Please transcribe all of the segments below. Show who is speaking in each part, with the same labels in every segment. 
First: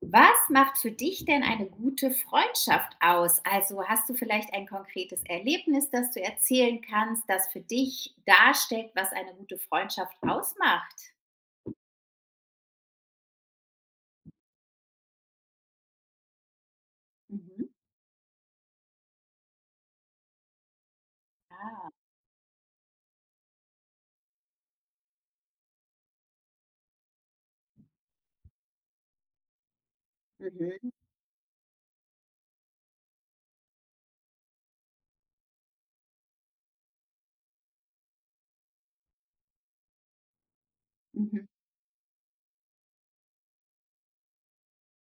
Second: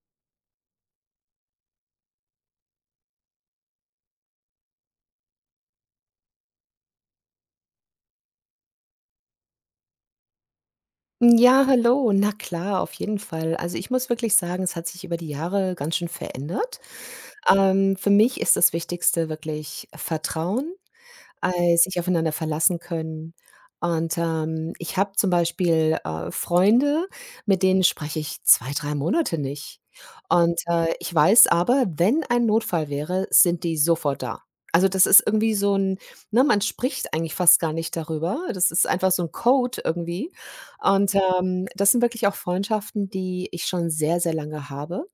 Speaker 1: Was macht für dich denn eine gute Freundschaft aus? Also, hast du vielleicht ein konkretes Erlebnis, das du erzählen kannst, das für dich darstellt, was eine gute Freundschaft ausmacht?
Speaker 2: Ja, hallo. Na klar, auf jeden Fall. Also, ich muss wirklich sagen, es hat sich über die Jahre ganz schön verändert.
Speaker 1: Mhm.
Speaker 2: Für mich ist das Wichtigste wirklich Vertrauen,
Speaker 1: Ah,
Speaker 2: sich aufeinander verlassen können. Und ich habe zum Beispiel, Freunde, mit denen spreche ich 2 3 Monate nicht. Und,
Speaker 1: mhm,
Speaker 2: äh, ich weiß aber, wenn ein Notfall wäre, sind die sofort da. Also, das ist irgendwie so ein, ne, man spricht eigentlich fast gar nicht darüber. Das ist einfach so ein Code irgendwie. Und,
Speaker 1: mhm.
Speaker 2: ähm, das sind wirklich auch Freundschaften, die ich schon sehr, sehr lange habe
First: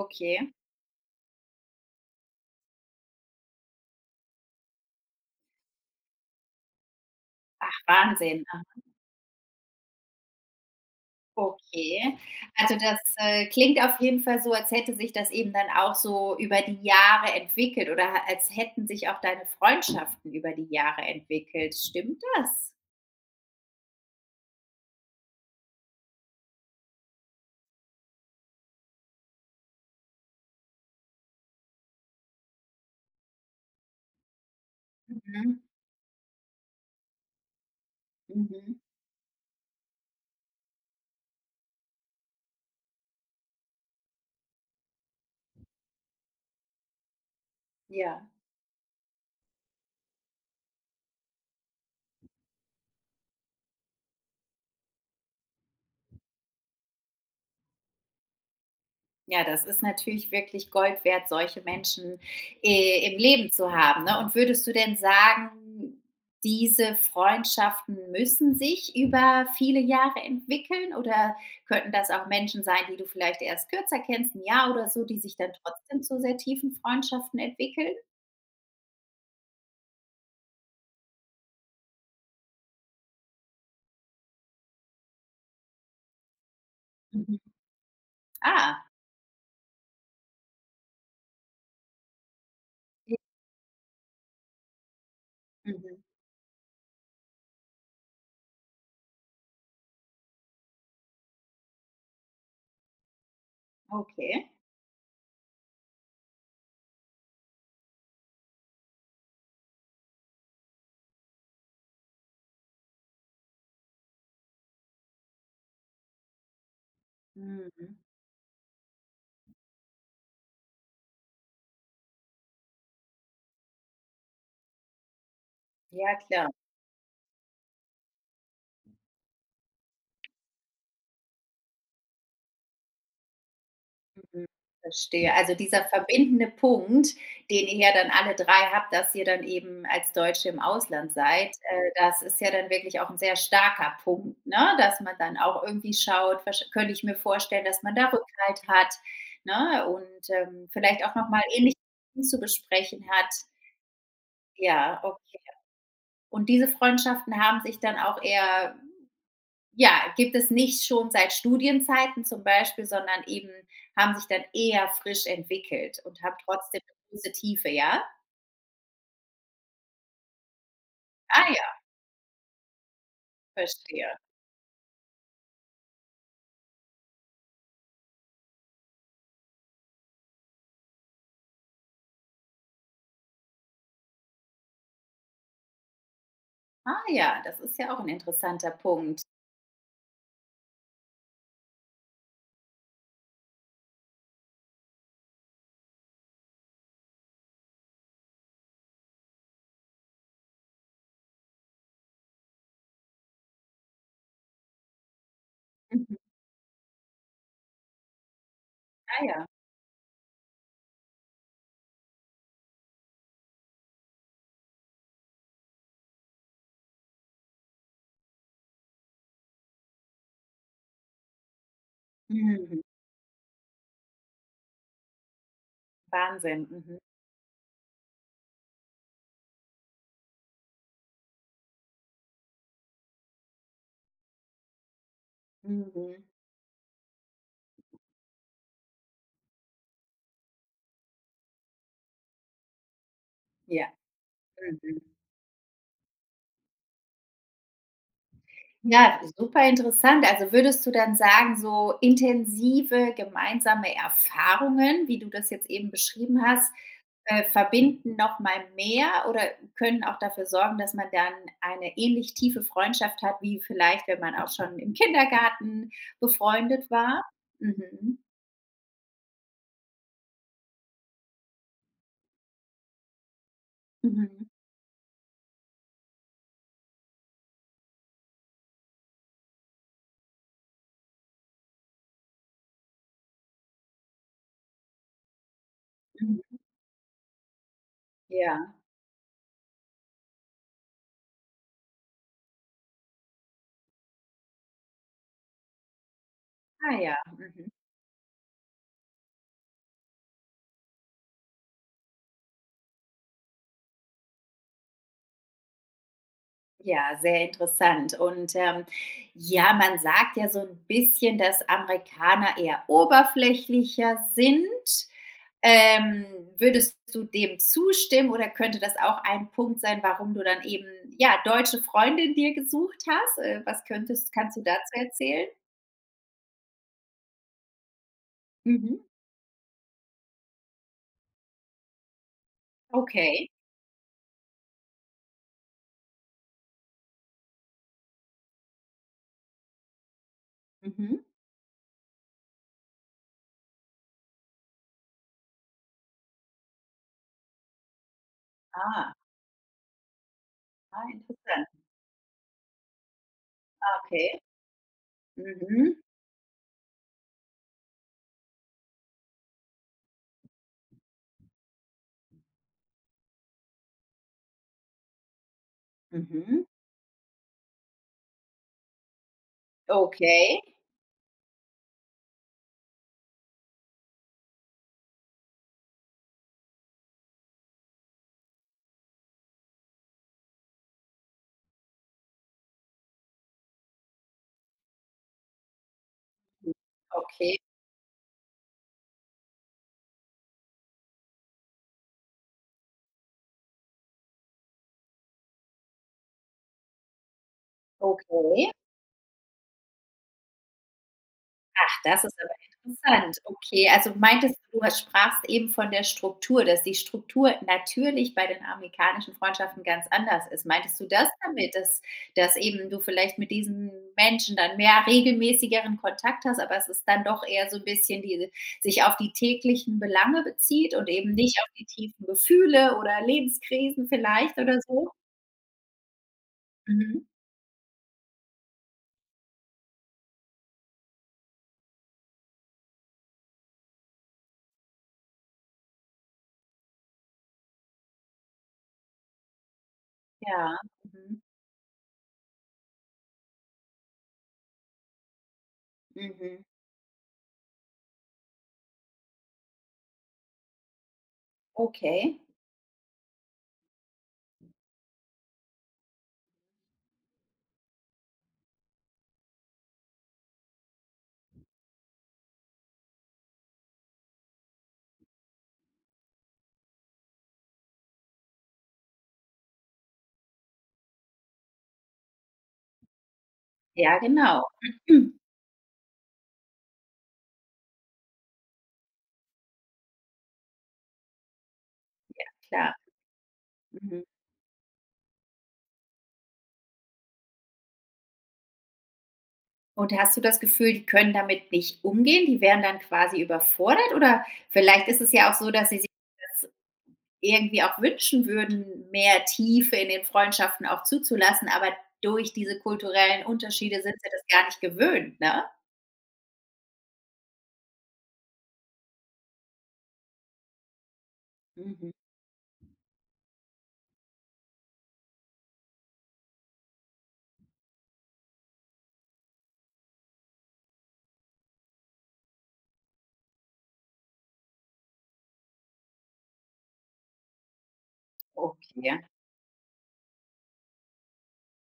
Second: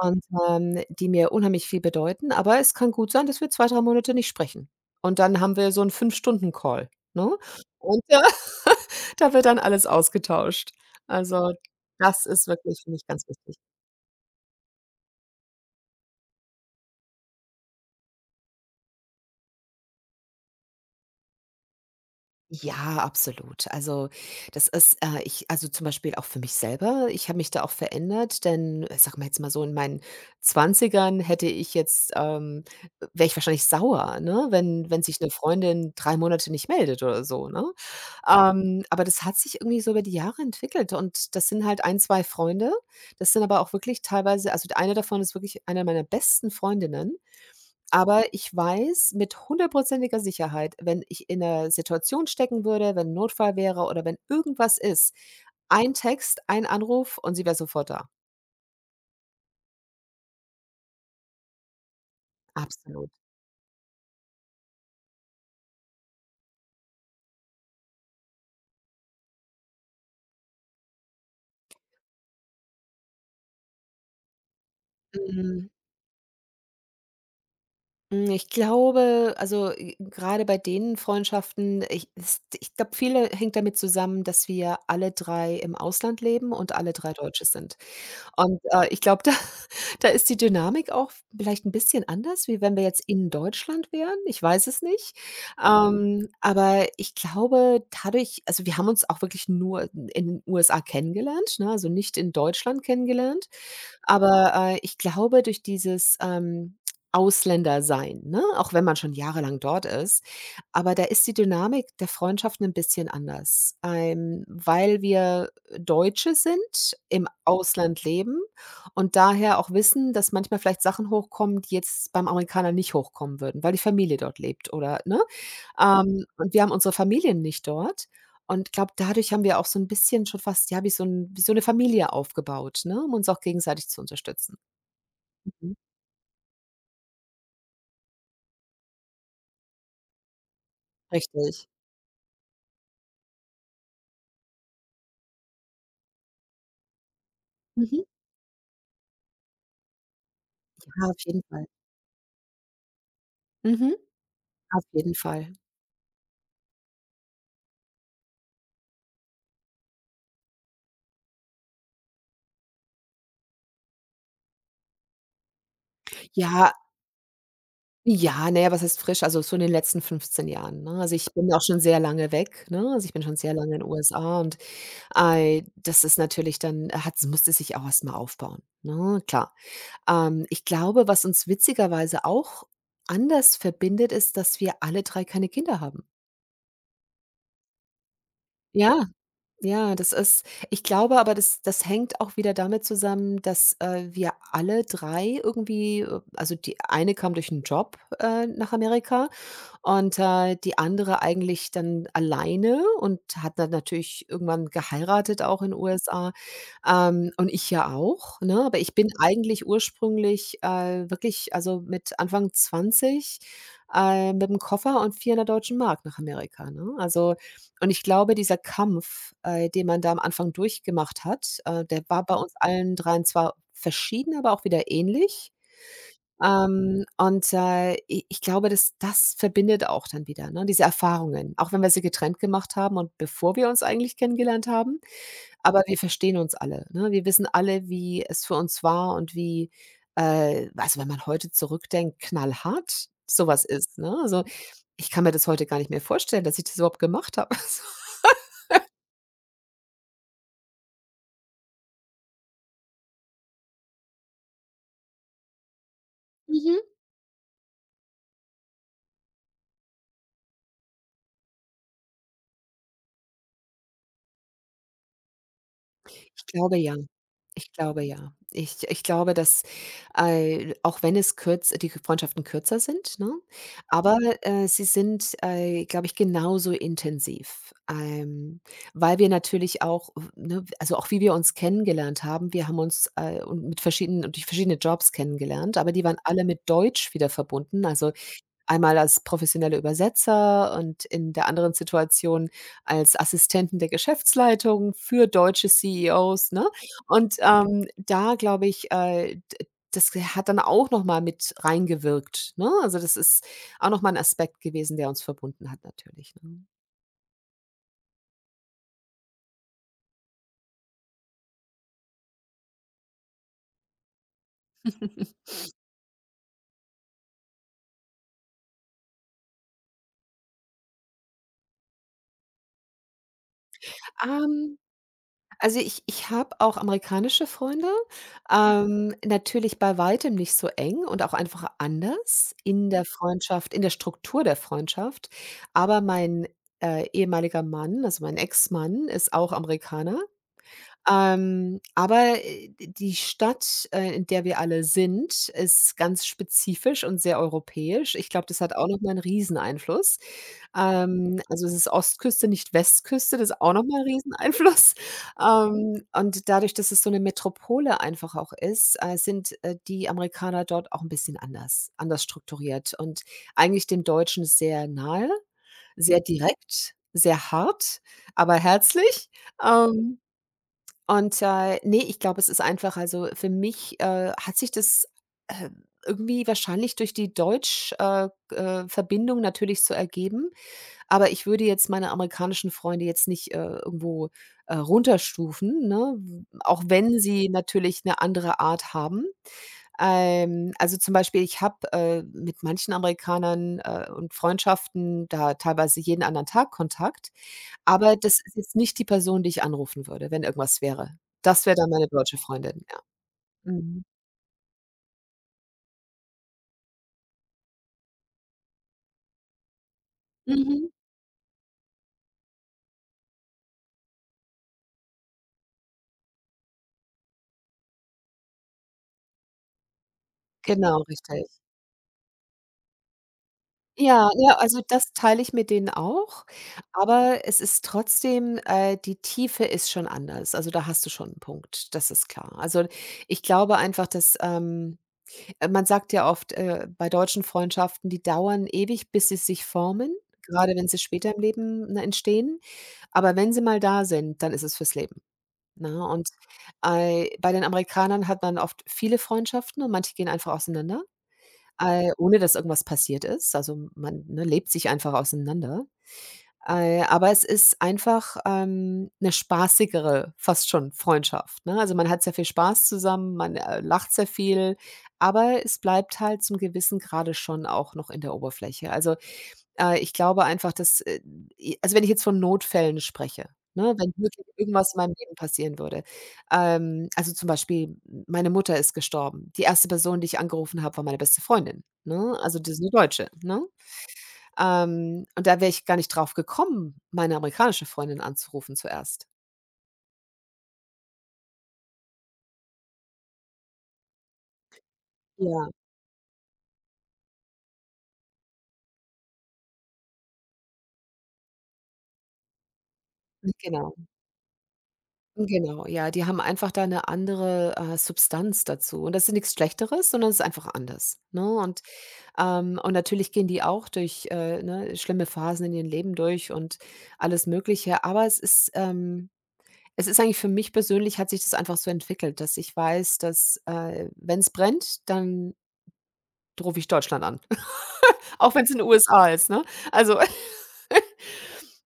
Speaker 2: und, die mir unheimlich viel bedeuten. Aber es kann gut sein, dass wir 2 3 Monate nicht sprechen. Und dann haben wir so einen 5 Stunden-Call, ne?
Speaker 1: Ach,
Speaker 2: Und da
Speaker 1: Wahnsinn. Aha,
Speaker 2: da wird dann alles ausgetauscht. Also,
Speaker 1: okay.
Speaker 2: das ist
Speaker 1: Also,
Speaker 2: wirklich für
Speaker 1: das,
Speaker 2: mich ganz wichtig.
Speaker 1: klingt auf jeden Fall so, als hätte sich das eben dann auch so über die Jahre entwickelt oder ha als hätten sich auch deine Freundschaften über die Jahre entwickelt. Stimmt das?
Speaker 2: Ja, absolut. Also, ich also, zum Beispiel auch für mich selber, ich habe mich da auch verändert, denn ich sage mal jetzt mal so, in meinen Zwanzigern hätte ich jetzt, wäre ich wahrscheinlich sauer, ne, wenn sich eine
Speaker 1: Mhm,
Speaker 2: Freundin 3 Monate nicht meldet oder so, ne?
Speaker 1: mhm,
Speaker 2: Aber das hat sich irgendwie so über die Jahre entwickelt und das sind halt 1 2 Freunde. Das sind aber auch wirklich teilweise also, eine davon ist wirklich eine meiner besten Freundinnen, aber
Speaker 1: ja.
Speaker 2: ich weiß mit 100-prozentiger Sicherheit, wenn ich in einer Situation stecken würde, wenn 'n Notfall wäre oder wenn irgendwas ist, ein Text, ein Anruf und sie wäre sofort da.
Speaker 1: Ja, das ist natürlich wirklich Gold wert, solche Menschen,
Speaker 2: Absolut.
Speaker 1: im Leben zu haben, ne? Und würdest du denn sagen, diese Freundschaften müssen sich über viele Jahre entwickeln oder könnten das auch Menschen sein, die du vielleicht erst kürzer kennst, 'n Jahr oder so, die sich dann
Speaker 2: Mhm.
Speaker 1: trotzdem zu sehr tiefen Freundschaften entwickeln?
Speaker 2: Hm, ich glaube, also, grade bei den Freundschaften, ich glaube, viele hängt damit zusammen, dass wir alle 3 im Ausland leben und alle 3
Speaker 1: Mhm.
Speaker 2: Deutsche sind. Und,
Speaker 1: Ah,
Speaker 2: äh, ich glaube, da da ist die Dynamik auch vielleicht ein bisschen anders, wie wenn wir jetzt in Deutschland wären. Ich weiß es nicht.
Speaker 1: mhm,
Speaker 2: Aber ich glaube, dadurch also, wir haben uns auch wirklich nur in den USA kennengelernt, ne, also, nicht in Deutschland kennengelernt.
Speaker 1: okay.
Speaker 2: Aber, ich glaube, durch dieses, Ausländersein, ne, auch wenn man schon jahrelang dort ist, aber da ist die Dynamik der Freundschaften ein bisschen anders, weil wir Deutsche sind, im
Speaker 1: Mhm.
Speaker 2: Ausland leben und daher auch wissen, dass manchmal vielleicht Sachen hochkommen, die jetzt beim Amerikaner nicht hochkommen würden, weil die Familie dort lebt oder ne?
Speaker 1: Ja, klar.
Speaker 2: Und wir haben unsere Familien nicht dort. Und ich glaube, dadurch haben wir auch so ein bisschen schon fast ja, wie so eine Familie aufgebaut, ne, um uns auch gegenseitig zu
Speaker 1: Hm,
Speaker 2: unterstützen.
Speaker 1: verstehe. Also
Speaker 2: Mhm.
Speaker 1: dieser verbindende Punkt, den ihr ja dann alle 3 habt, dass ihr dann eben als Deutsche im Ausland seid,
Speaker 2: Richtig.
Speaker 1: das ist ja dann wirklich auch ein sehr starker Punkt, ne, dass man dann auch irgendwie schaut, wahrsch könnte ich mir vorstellen, dass man
Speaker 2: Mhm.
Speaker 1: da Rückhalt hat, ne, und, vielleicht
Speaker 2: Ja,
Speaker 1: auch
Speaker 2: auf
Speaker 1: noch
Speaker 2: jeden
Speaker 1: mal
Speaker 2: Fall.
Speaker 1: ähnliche zu besprechen hat.
Speaker 2: Mhm. Auf
Speaker 1: Ja,
Speaker 2: jeden
Speaker 1: okay.
Speaker 2: Fall.
Speaker 1: Und diese Freundschaften haben sich dann auch eher ja, gibt es nicht schon seit Studienzeiten zum Beispiel, sondern eben haben sich dann eher frisch entwickelt und haben
Speaker 2: Ja,
Speaker 1: trotzdem 'ne große Tiefe, ja?
Speaker 2: ja, na ja, was heißt frisch? Also, so in den letzten 15 Jahren, ne? Also, ich
Speaker 1: Ah
Speaker 2: bin auch
Speaker 1: ja,
Speaker 2: schon sehr lange weg, ne? Also, ich bin schon sehr lange in
Speaker 1: verstehe.
Speaker 2: USA ei, das ist natürlich dann hat musste sich auch erst mal aufbauen, ne? Klar. Ich glaube, was uns witzigerweise auch anders verbindet, ist, dass wir alle 3 keine Kinder haben.
Speaker 1: Ah ja, das ist ja auch ein interessanter
Speaker 2: Ja,
Speaker 1: Punkt.
Speaker 2: ja, das ist ich glaube aber, das hängt auch wieder damit zusammen, dass, wir alle 3 irgendwie, also, die eine kam durch einen Job, nach Amerika. Und die andere eigentlich dann alleine und hat dann natürlich irgendwann geheiratet auch in
Speaker 1: Mhm.
Speaker 2: USA, und ich ja auch, ne? Aber ich bin
Speaker 1: Ah ja.
Speaker 2: eigentlich ursprünglich, wirklich also mit Anfang 20, mit einem Koffer und 400 Deutschen Mark nach Amerika, ne? Also und ich glaube, dieser Kampf, den man da am Anfang durchgemacht hat, der war bei uns
Speaker 1: Mhm.
Speaker 2: allen dreien zwar verschieden, aber auch wieder ähnlich.
Speaker 1: Wahnsinn. Mhm.
Speaker 2: Und, i ich glaube, dass das verbindet auch dann wieder, ne, diese Erfahrungen, auch wenn wir sie getrennt gemacht haben und bevor wir uns eigentlich kennengelernt haben, aber wir
Speaker 1: Mhm.
Speaker 2: verstehen uns alle, ne? Wir wissen alle, wie es für uns war und wie, also, wenn man heute zurückdenkt, knallhart sowas
Speaker 1: Ja.
Speaker 2: ist, ne? Also, ich
Speaker 1: Mhm.
Speaker 2: kann mir das heute gar nicht mehr vorstellen, dass ich das überhaupt gemacht habe.
Speaker 1: Ja, super interessant. Also, würdest du dann sagen, so intensive gemeinsame Erfahrungen, wie du das jetzt eben beschrieben
Speaker 2: So.
Speaker 1: hast,
Speaker 2: Mhm.
Speaker 1: verbinden noch mal mehr oder können auch dafür sorgen, dass man dann eine ähnlich tiefe Freundschaft hat, wie vielleicht, wenn man auch schon im Kindergarten
Speaker 2: Ich glaube
Speaker 1: befreundet
Speaker 2: ja.
Speaker 1: war?
Speaker 2: Ich glaube
Speaker 1: Mhm.
Speaker 2: ja. Ich glaube, dass, auch wenn es kürz die Freundschaften kürzer sind, ne, aber,
Speaker 1: Mhm.
Speaker 2: sie sind, glaube ich, genauso intensiv, weil wir natürlich auch, ne also auch wie wir uns kennengelernt haben, wir haben uns, und mit verschiedenen durch verschiedene Jobs kennengelernt, aber die waren alle
Speaker 1: Mhm.
Speaker 2: mit Deutsch wieder verbunden. Also,
Speaker 1: Ja.
Speaker 2: einmal als professionelle Übersetzer und in der anderen Situation als Assistenten der Geschäftsleitung für deutsche CEOs, ne?
Speaker 1: Ah ja.
Speaker 2: Und,
Speaker 1: Mhm.
Speaker 2: ähm, da glaube ich, d das hat dann auch noch mal mit reingewirkt, ne? Also, das ist auch noch mal 'n Aspekt gewesen, der uns verbunden hat natürlich, ne?
Speaker 1: Ja, sehr interessant. Und, ja, man sagt ja so ein bisschen, dass Amerikaner eher oberflächlicher sind. Ähm, würdest du dem zustimmen oder könnte das auch ein Punkt sein, warum du dann eben, ja, deutsche Freundin dir gesucht hast? Was könntest kannst du
Speaker 2: Ähm
Speaker 1: dazu erzählen?
Speaker 2: Also, ich habe auch amerikanische Freunde,
Speaker 1: Mhm.
Speaker 2: Mhm. Natürlich bei weitem nicht so eng und auch einfach anders in Mhm. der
Speaker 1: Okay.
Speaker 2: Freundschaft, in der Struktur der Freundschaft. Aber mein, ehemaliger Mann, also mein Ex-Mann, ist auch Amerikaner.
Speaker 1: Mhm.
Speaker 2: Aber die Stadt, in der wir alle sind, ist ganz spezifisch und sehr europäisch. Ich glaube, das hat auch noch
Speaker 1: Ah,
Speaker 2: einen Rieseneinfluss.
Speaker 1: ah,
Speaker 2: Also,
Speaker 1: interessant.
Speaker 2: es ist Ostküste, nicht Westküste, das ist auch noch mal 'n
Speaker 1: Okay.
Speaker 2: Rieseneinfluss.
Speaker 1: Mhm.
Speaker 2: Und dadurch, dass es so 'ne Metropole einfach auch ist, sind, die Amerikaner dort auch 'n bisschen anders strukturiert und eigentlich dem Deutschen sehr nahe, sehr
Speaker 1: Mhm.
Speaker 2: direkt, sehr hart, aber herzlich. Ähm,
Speaker 1: Okay.
Speaker 2: und ne, ich glaube, es ist einfach also, für mich, hat sich das, äh, irgendwie wahrscheinlich durch die Deutsch- Verbindung natürlich so ergeben. Aber ich würde jetzt meine amerikanischen Freunde jetzt nicht, irgendwo, runterstufen, ne? W
Speaker 1: Mhm.
Speaker 2: auch wenn sie
Speaker 1: Okay.
Speaker 2: natürlich 'ne andere Art haben. Also, zum Beispiel, ich habe, mit manchen Amerikanern, und Freundschaften da teilweise jeden anderen Tag Kontakt, aber das ist
Speaker 1: Okay.
Speaker 2: jetzt nicht die Person, die ich anrufen würde, wenn irgendwas wäre. Das wäre dann meine
Speaker 1: Das ist
Speaker 2: deutsche
Speaker 1: aber
Speaker 2: Freundin, ja.
Speaker 1: interessant. Okay,
Speaker 2: Mhm.
Speaker 1: also meintest du, du sprachst eben von der Struktur, dass die Struktur natürlich bei den amerikanischen Freundschaften ganz anders ist.
Speaker 2: Mhm.
Speaker 1: Meintest du das damit, dass eben du vielleicht mit diesen Menschen dann mehr regelmäßigeren Kontakt hast, aber es ist dann doch eher so ein bisschen die sich auf die täglichen Belange bezieht
Speaker 2: Genau,
Speaker 1: und eben
Speaker 2: richtig.
Speaker 1: nicht auf die tiefen Gefühle oder Lebenskrisen
Speaker 2: Ja, ja,
Speaker 1: vielleicht oder
Speaker 2: also das
Speaker 1: so?
Speaker 2: teile ich mit denen auch,
Speaker 1: Mhm.
Speaker 2: aber es ist trotzdem die Tiefe ist schon anders. Also, da hast du schon 'n Punkt, das ist klar. Also, ich glaube einfach, dass man sagt ja oft, bei deutschen Freundschaften, die dauern ewig, bis sie sich formen, gerade
Speaker 1: Ja.
Speaker 2: wenn sie später im
Speaker 1: Mhm.
Speaker 2: Leben, ne, entstehen. Aber wenn sie mal da sind, dann ist es fürs Leben, ne? Und,
Speaker 1: Mhm.
Speaker 2: äh, bei den Amerikanern hat man oft viele Freundschaften und manche gehen einfach auseinander. Ohne
Speaker 1: Okay.
Speaker 2: dass irgendwas passiert ist. Also, man, ne, lebt sich einfach auseinander. Aber es ist einfach, 'ne spaßigere, fast schon Freundschaft, ne? Also, man hat sehr viel Spaß zusammen, man, lacht sehr viel, aber es bleibt halt zum gewissen Grade schon auch noch in der Oberfläche. Also, ich glaube einfach, dass, i also, wenn ich jetzt von Notfällen spreche, ne, wenn
Speaker 1: Ja,
Speaker 2: wirklich
Speaker 1: genau.
Speaker 2: irgendwas in meinem Leben passieren würde. Also, zum Beispiel, meine Mutter ist gestorben. Die erste Person, die ich angerufen habe, war meine beste Freundin, ne? Also, das ist 'ne
Speaker 1: Klar.
Speaker 2: Deutsche, ne?
Speaker 1: Mhm.
Speaker 2: Und da wäre ich gar nicht drauf gekommen, meine amerikanische Freundin anzurufen zuerst.
Speaker 1: Und hast du das Gefühl, die können damit nicht umgehen? Die wären dann quasi überfordert? Oder vielleicht ist es ja auch
Speaker 2: Ja,
Speaker 1: so, dass sie sich das irgendwie auch wünschen würden, mehr Tiefe in den Freundschaften auch zuzulassen, aber durch diese kulturellen
Speaker 2: genau,
Speaker 1: Unterschiede sind sie das gar nicht gewöhnt, ne?
Speaker 2: genau. Ja, die haben einfach da 'ne andere, Substanz dazu. Und das ist nix Schlechteres, sondern es ist einfach anders, ne? Und
Speaker 1: Mhm.
Speaker 2: ähm, und, natürlich gehen die auch durch, ne, schlimme Phasen in ihrem Leben durch und alles Mögliche. Aber es ist eigentlich für mich persönlich hat sich das einfach so entwickelt, dass ich weiß, dass, wenn es brennt, dann rufe ich Deutschland an, auch wenn es in den
Speaker 1: Okay.
Speaker 2: USA ist, ne? Also,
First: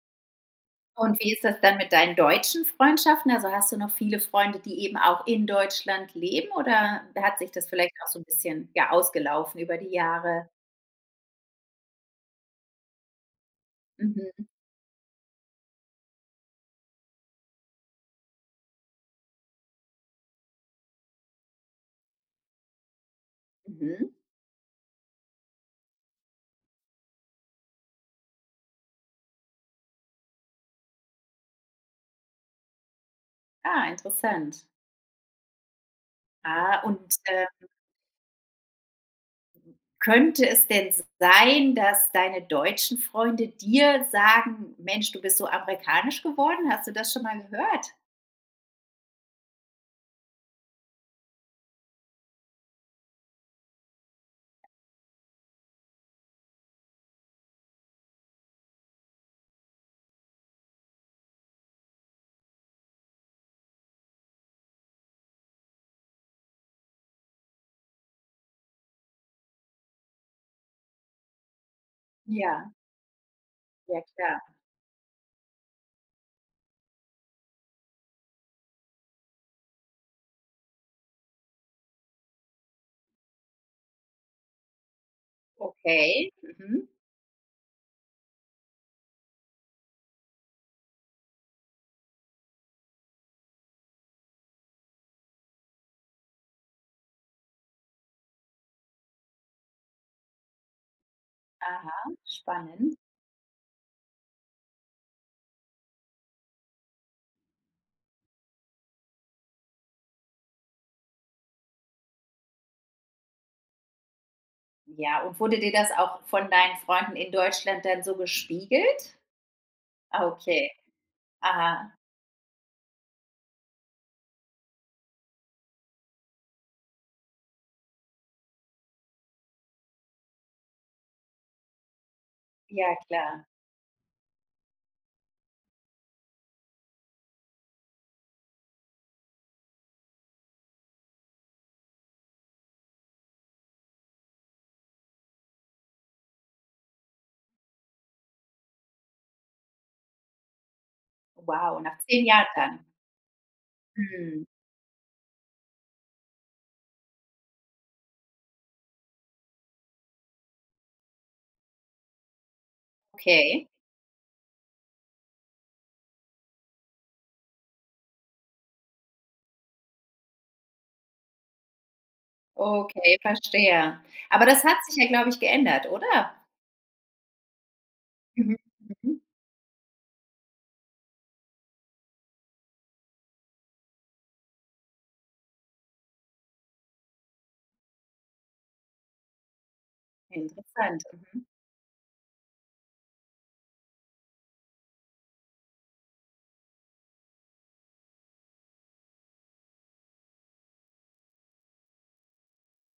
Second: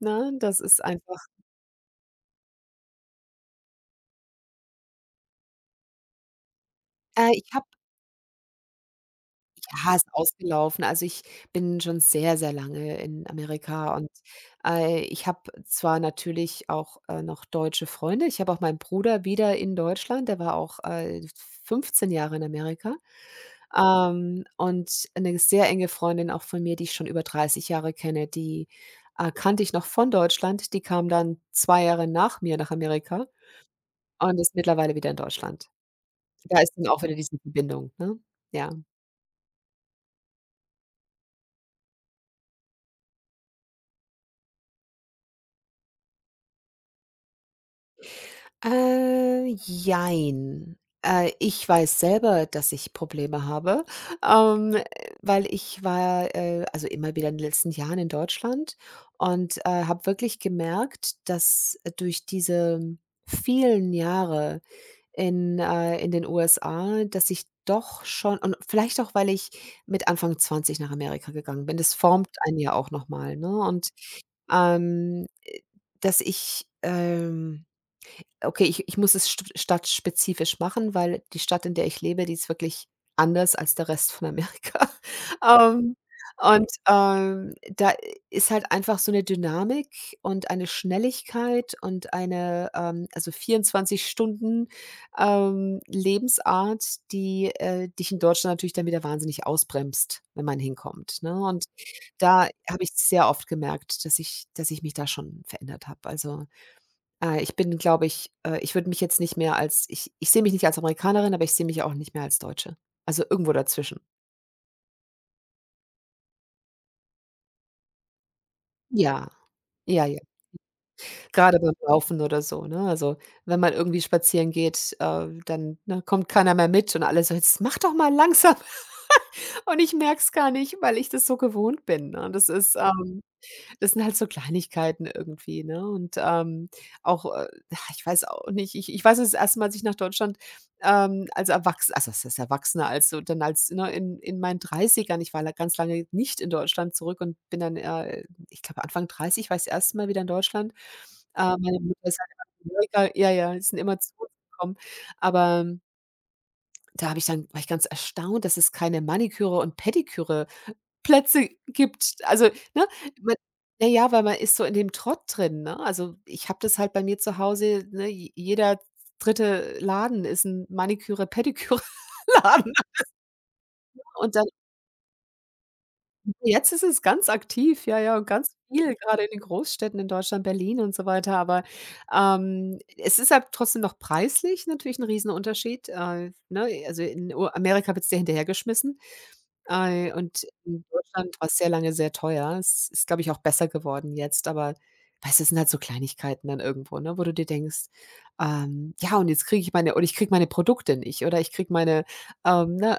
Speaker 2: ne, das ist
Speaker 1: Und
Speaker 2: einfach
Speaker 1: wie ist das dann mit deinen deutschen Freundschaften? Also, hast du noch viele Freunde, die eben auch in Deutschland leben oder hat
Speaker 2: ich
Speaker 1: sich
Speaker 2: habe
Speaker 1: das vielleicht auch so ein bisschen, ja, ausgelaufen über die
Speaker 2: Ja, ist
Speaker 1: Jahre?
Speaker 2: ausgelaufen. Also, ich bin schon sehr, sehr lange in Amerika und,
Speaker 1: Mhm,
Speaker 2: ich habe zwar natürlich auch, noch deutsche Freunde. Ich habe auch meinen Bruder wieder in Deutschland, der war auch, 15 Jahre in Amerika.
Speaker 1: mhm.
Speaker 2: Und eine sehr enge Freundin auch von mir, die ich schon über 30 Jahre kenne, die, kannte ich noch von Deutschland. Die kam dann 2 Jahre nach mir nach Amerika
Speaker 1: Ah,
Speaker 2: und ist
Speaker 1: interessant.
Speaker 2: mittlerweile wieder in Deutschland. Da ist
Speaker 1: Ah,
Speaker 2: dann auch
Speaker 1: und,
Speaker 2: wieder diese
Speaker 1: äh,
Speaker 2: Verbindung, ne? Ja.
Speaker 1: könnte es denn sein, dass deine deutschen Freunde dir sagen: „Mensch, du bist so amerikanisch geworden“? Hast du das schon mal gehört?
Speaker 2: Jein. Ich weiß selber, dass ich Probleme habe, ähm, äh, weil ich war, also immer wieder in den letzten Jahren in Deutschland und, habe wirklich gemerkt, dass durch diese vielen Jahre in den USA, dass ich doch schon und vielleicht auch, weil ich mit Anfang 20 nach Amerika gegangen bin. Das formt einen
Speaker 1: Ja,
Speaker 2: ja auch noch mal, ne? Und,
Speaker 1: ja klar.
Speaker 2: ähm, äh, dass ich, okay, ich muss es st stadtspezifisch machen, weil die Stadt, in der ich lebe, die ist wirklich anders als der Rest von Amerika. Ähm,
Speaker 1: Okay.
Speaker 2: und,
Speaker 1: Mhm.
Speaker 2: da ist halt einfach so eine Dynamik und eine Schnelligkeit und eine, also 24 Stunden, Lebensart, die, dich in Deutschland natürlich dann wieder wahnsinnig ausbremst, wenn man hinkommt, ne? Und
Speaker 1: Aha,
Speaker 2: da habe ich
Speaker 1: spannend.
Speaker 2: sehr oft gemerkt, dass ich mich da schon verändert habe. Also ich bin, glaube ich, ich würde mich jetzt nicht mehr als ich sehe mich nicht als Amerikanerin, aber ich sehe mich auch nicht mehr als Deutsche. Also, irgendwo dazwischen.
Speaker 1: Ja, und wurde dir das auch von deinen Freunden in Deutschland dann so gespiegelt?
Speaker 2: Ja, ja, ja.
Speaker 1: Ah, okay.
Speaker 2: Gerade beim
Speaker 1: Aha.
Speaker 2: Laufen oder so, ne? Also, wenn man irgendwie spazieren geht, dann, ne, kommt keiner mehr mit und alle so: „Jetzt mach doch mal langsam." Und ich merke es gar nicht, weil ich das so gewohnt bin, ne?
Speaker 1: Ja, klar.
Speaker 2: Das sind halt so Kleinigkeiten irgendwie, ne? Und, auch, ja, ich weiß auch nicht, ich weiß das erste Mal, als ich nach Deutschland, als Erwachsener, also was heißt Erwachsener, als so dann als, ne, in meinen Dreißigern. Ich war la ganz lange nicht in Deutschland zurück und bin dann, ich glaube Anfang 30, war ich das erste Mal wieder in Deutschland. Meine
Speaker 1: Wow,
Speaker 2: Mutter
Speaker 1: nach
Speaker 2: ist
Speaker 1: 10
Speaker 2: halt
Speaker 1: Jahren
Speaker 2: in
Speaker 1: dann.
Speaker 2: Amerika, ja, ja, die sind immer zu uns
Speaker 1: Mhm.
Speaker 2: gekommen. Aber da habe ich dann war ich ganz erstaunt, dass es keine Maniküre und Pediküre Plätze gibt. Also, ne, man
Speaker 1: Okay.
Speaker 2: na ja, weil man ist so in dem Trott drin, ne? Also, ich habe das halt bei mir zu Hause, ne, j jeder dritte Laden ist 'n Maniküre-Pediküre-Laden
Speaker 1: Okay, verstehe.
Speaker 2: und da.
Speaker 1: Aber das hat sich ja, glaube ich, geändert,
Speaker 2: Okay,
Speaker 1: oder?
Speaker 2: jetzt ist es ganz aktiv, ja, ja, und ganz
Speaker 1: Mhm.
Speaker 2: viel,
Speaker 1: Mhm.
Speaker 2: gerade in den Großstädten in Deutschland, Berlin und so weiter, aber, es ist halt trotzdem noch preislich natürlich ein Riesenunterschied, ne? Also, in U Amerika wird's dir hinterhergeschmissen, und in
Speaker 1: Interessant,
Speaker 2: Deutschland
Speaker 1: mhm.
Speaker 2: war es sehr lange sehr teuer. Es ist, glaube ich, auch besser geworden jetzt, aber weißt du, das sind halt so Kleinigkeiten dann irgendwo, ne, wo du dir denkst, „Ja, und jetzt kriege ich meine oder ich kriege meine Produkte nicht oder ich kriege meine, ne,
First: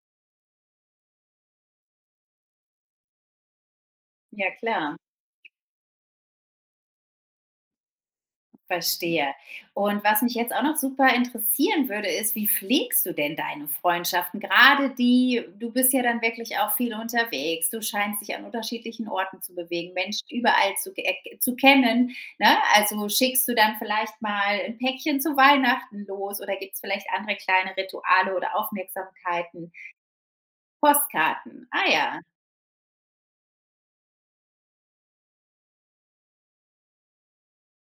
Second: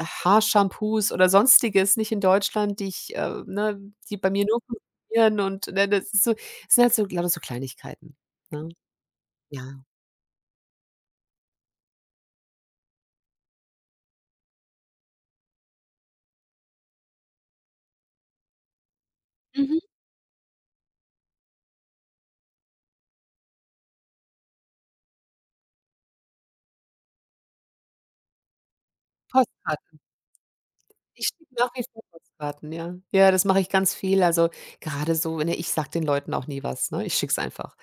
Speaker 2: Haarshampoos oder Sonstiges nicht in Deutschland, die ich, ne, die bei mir
Speaker 1: Ja
Speaker 2: nur
Speaker 1: klar,
Speaker 2: funktionieren und, ne, das ist so, es sind halt so lauter so Kleinigkeiten, ne?
Speaker 1: verstehe.
Speaker 2: Ja.
Speaker 1: Und was mich jetzt auch noch super interessieren würde, ist, wie pflegst du denn deine Freundschaften? Gerade die du bist ja dann wirklich auch viel unterwegs, du scheinst dich an unterschiedlichen Orten zu
Speaker 2: Mhm.
Speaker 1: bewegen, Menschen überall zu ge zu kennen, ne? Also, schickst du dann vielleicht mal ein Päckchen zu Weihnachten los oder gibt es vielleicht andere kleine Rituale oder Aufmerksamkeiten?
Speaker 2: Postkarten. Ich schicke
Speaker 1: Postkarten.
Speaker 2: nach wie
Speaker 1: Ah
Speaker 2: vor
Speaker 1: ja,
Speaker 2: Postkarten, ja. Ja, das mache ich ganz viel. Also, gerade so, ne, ich sage den Leuten auch nie was, ne? Ich schicke es einfach.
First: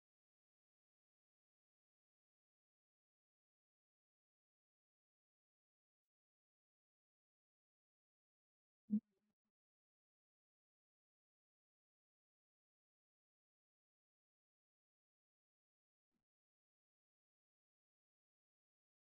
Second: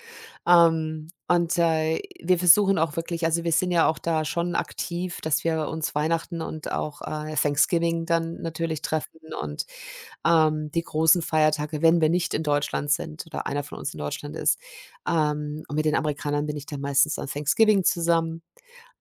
Speaker 2: Und, wir versuchen auch wirklich, also, wir sind ja auch da schon aktiv, dass wir uns Weihnachten und auch, Thanksgiving dann natürlich treffen und die großen Feiertage, wenn wir nicht in Deutschland sind oder einer von uns in Deutschland ist. Und mit den Amerikanern bin ich dann meistens an Thanksgiving zusammen.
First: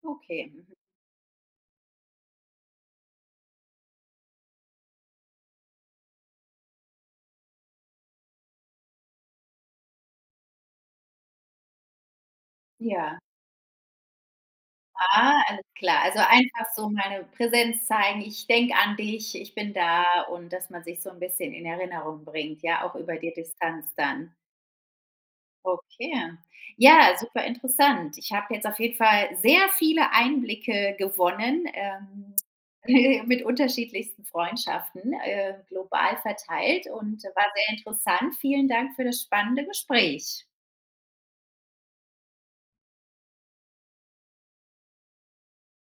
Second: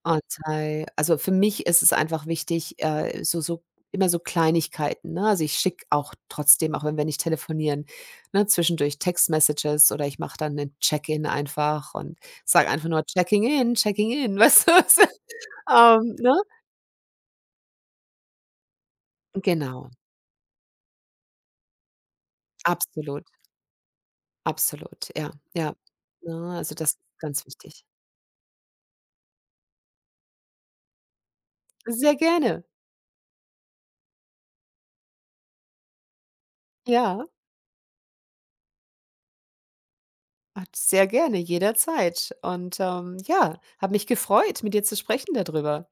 Speaker 2: Und,
Speaker 1: okay.
Speaker 2: also für mich ist es einfach wichtig, so immer so Kleinigkeiten, ne? Also, ich schicke auch trotzdem, auch wenn wir nicht telefonieren, ne, zwischendurch Text-Messages oder ich mache dann einen Check-in einfach und sage einfach nur:
Speaker 1: Ja.
Speaker 2: „Checking in, checking in", weißt du? Was?
Speaker 1: Ah, alles klar.
Speaker 2: Ähm,
Speaker 1: Also,
Speaker 2: ne?
Speaker 1: einfach so meine Präsenz zeigen: „Ich denke an dich, ich bin
Speaker 2: Genau,
Speaker 1: da“ und dass man sich so ein bisschen in Erinnerung bringt, ja, auch über
Speaker 2: absolut,
Speaker 1: die Distanz dann.
Speaker 2: absolut, ja, ja.
Speaker 1: Okay.
Speaker 2: Ne, also das ist
Speaker 1: Ja, super
Speaker 2: ganz wichtig.
Speaker 1: interessant. Ich habe jetzt auf jeden Fall sehr viele Einblicke gewonnen,
Speaker 2: Sehr gerne.
Speaker 1: mit unterschiedlichsten Freundschaften, global verteilt und
Speaker 2: Ja,
Speaker 1: war sehr interessant. Vielen Dank für das spannende Gespräch.
Speaker 2: ah, sehr gerne, jederzeit. Und, ja, habe mich gefreut, mit dir zu sprechen darüber